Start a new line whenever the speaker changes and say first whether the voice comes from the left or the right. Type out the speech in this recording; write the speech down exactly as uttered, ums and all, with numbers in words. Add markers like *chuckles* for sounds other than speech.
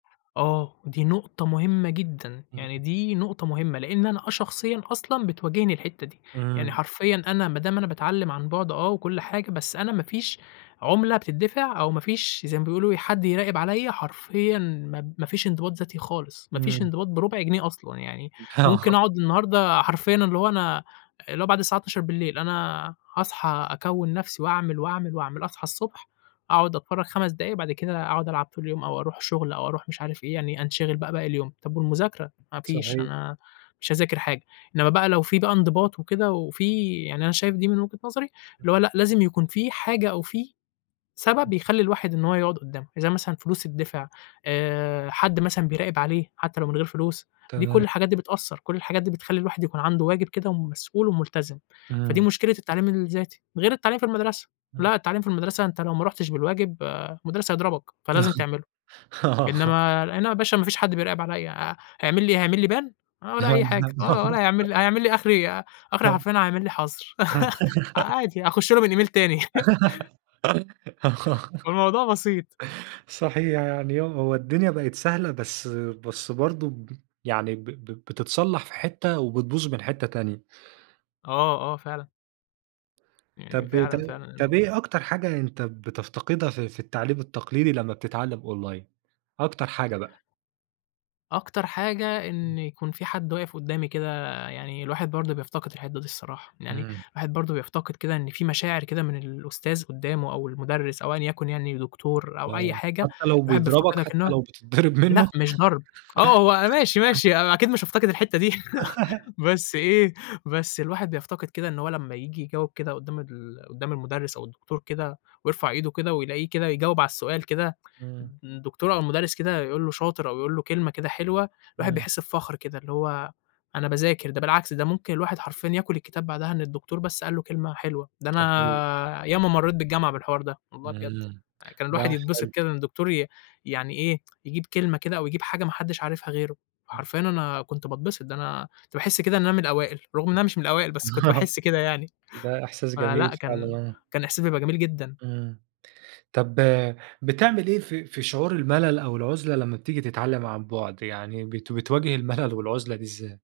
left: آه، دي نُقطة مُهمّة جدًا،
right: إمم.
left: يعني دي نُقطة مُهمّة؛ لأن أنا آه شخصيًا أصلًا بتواجهني الحتّة دي، يعني
right: إمم.
left: حرفيًا أنا ما دام أنا باتعلم عن بُعد آه وكُل حاجة، بس أنا ما فيش عُملة بتدِّفع أو ما فيش زي ما بيقولوا حد يراقب عليّا، حرفيًا ما ما فيش انضباط ذاتي خالص، ما فيش
right: إمم.
left: انضباط بربع جنيه أصلًا يعني،
right: آه.
left: ممكن أقعد النهارده حرفيًا اللي هو أنا، اللي هو بعد الساعة إتناشر بالليل أنا هأصحى أكوّن نفْسِي وأعمل وأعمل وأعمل، أصحى الصبح، أقعد أتفرج خَمَس دقايق بعد كده أقعد ألعب طول اليوم أو أروح شغل أو أروح مش عارف إيه، يعني أنشغِل بقى باقي اليوم، طَب والمذاكرة؟! ما فيش
right: صحيح.
left: أنا مش هأذاكر حاجة، إنمّا بقى لو في بقى انضباط وكده وفي يعني أنا شايف دي من وجهة نظري، اللي هو
right: *unintelligible*
left: لأ لازم يكون في حاجة أو في سبب
right: *unintelligible*
left: يخلّي الواحد إن هو يقعد قدامه، زي مثلًا فلوس تدِّفع آآ، حد مثلًا بيراقب عليه، حتى لو من غير فلوس، دي كل
right: تمام.
left: الحاجات دي بتأثَّر، كل الحاجات دي بتخلّي الواحد يكون عنده واجب كده ومسؤول وملتزم، فدي
right: إمم.
left: مشكلة التعليم الذاتي، غير التعليم في المدرسة،
right: إمم.
left: لأ التعليم في المدرسة أنت لو ما رُحتش بالواجب، آآ، المُدرّس هيضربَك، فلازم تعمله،
right: *chuckles* آه.
left: إنما أنا يا باشا ما فيش حد بيراقب عليَّ، ه هيعملي إيه، هيعملي Ban ولا أي حاجة، آه، ولا
right: *unintelligible*
left: هيعمل هيعمل لي آخري إيه، ي آخري
right: *chuckles*
left: حرفيًا هيعمل لي حظر *giggles*
right: *giggles*
left: عادي هأخش له من Email تاني *chuckles*
right: *giggles* آه
left: فالموضوع بسيط.
right: صحيح يعني يوم هو الدنيا بقت سهلة، بس بس برضه ب يعني ب ب بتتصلح في حتّة وبتبوظ من حتّة تانية.
left: آه، آه، فعلًا. يعني
right: طَب إ ط
left: فعلًا، فعلًا
right: طَب
left: إنه
right: إيه أكتر حاجة أنت بتفتقدها في في التعليم التقليدي لمّا بتتعلم Online أكتر حاجة بقى؟
left: أكتر حاجة
right: إمم.
left: إن يكون في حد واقف قدامي كده يعني، الواحد برضه بيفتقد الحتّة دي الصراحة يعني،
right: إمم.
left: الواحد برضه بيفتقد كده إن في مشاعر كده من الأُستاذ قدامه أو المُدرّس أو أيًا يكن يعني،
right: *unintelligible*
left: دكتور أو أي
right: آه،
left: حاجة،
right: حتى لو
left: الواحد
right: بيضربَك
left: بيفتقدها
right: حتى
left: كأنه
right: لو بتضّرب
left: لأ
right: منه؟
left: مش ضرب، آه هو ماشي، ماشي أنا أكيد مش هأفتقد الحتّة دي
right: *giggles* *giggles*
left: *giggles* بس إيه، بس الواحد بيفتقد كده إن هو لمّا ييجي يجاوب كده قُدام ال قُدام المُدرّس أو الدكتور كده، ويرفع إيده كده، ويلاقيه كده يجاوب على السؤال كده،
right: إمم.
left: الد الدكتور أو المُدرّس كده يقول له شاطر أو يقول له كلمة كده حلوة، الواحد
right: إمم.
left: بيحس بفخر كده، اللي هو أنا باذاكر، ده بالعكس ده ممكن الواحد حرفيًا ياكل الكتاب بعدها إن الدكتور بس قال له كلمة حلوة، ده
right: صحيح.
left: أنا ياما مرّيت بالجامعة بالحوار ده، والله بجد
right: إمم،
left: كان الواحد
right: لأ
left: يتبسط
right: حلو.
left: كده إن الدكتور ي يعني إيه يجيب كلمة كده أو يجيب حاجة ما حدش عارفها غيره،
right: إمم.
left: حرفيًا أنا كنت باتبسط، ده أنا كنت باحس كده إن أنا من الأوائل، رغم إن أنا مش من الأوائل، بس كنت
right: آه
left: باحس كده يعني،
right: ده إحساس جميل
left: فلأ كان
right: فعلًا آه.
left: كان احساس بيبقى جميل جدًا.
right: إمم، طَب بتعمل إيه في في شعور الملل أو العُزلة لما بتيجي تتعلم عن بُعد، يعني بت بتواجه المَلل والعُزلة دي إزاي؟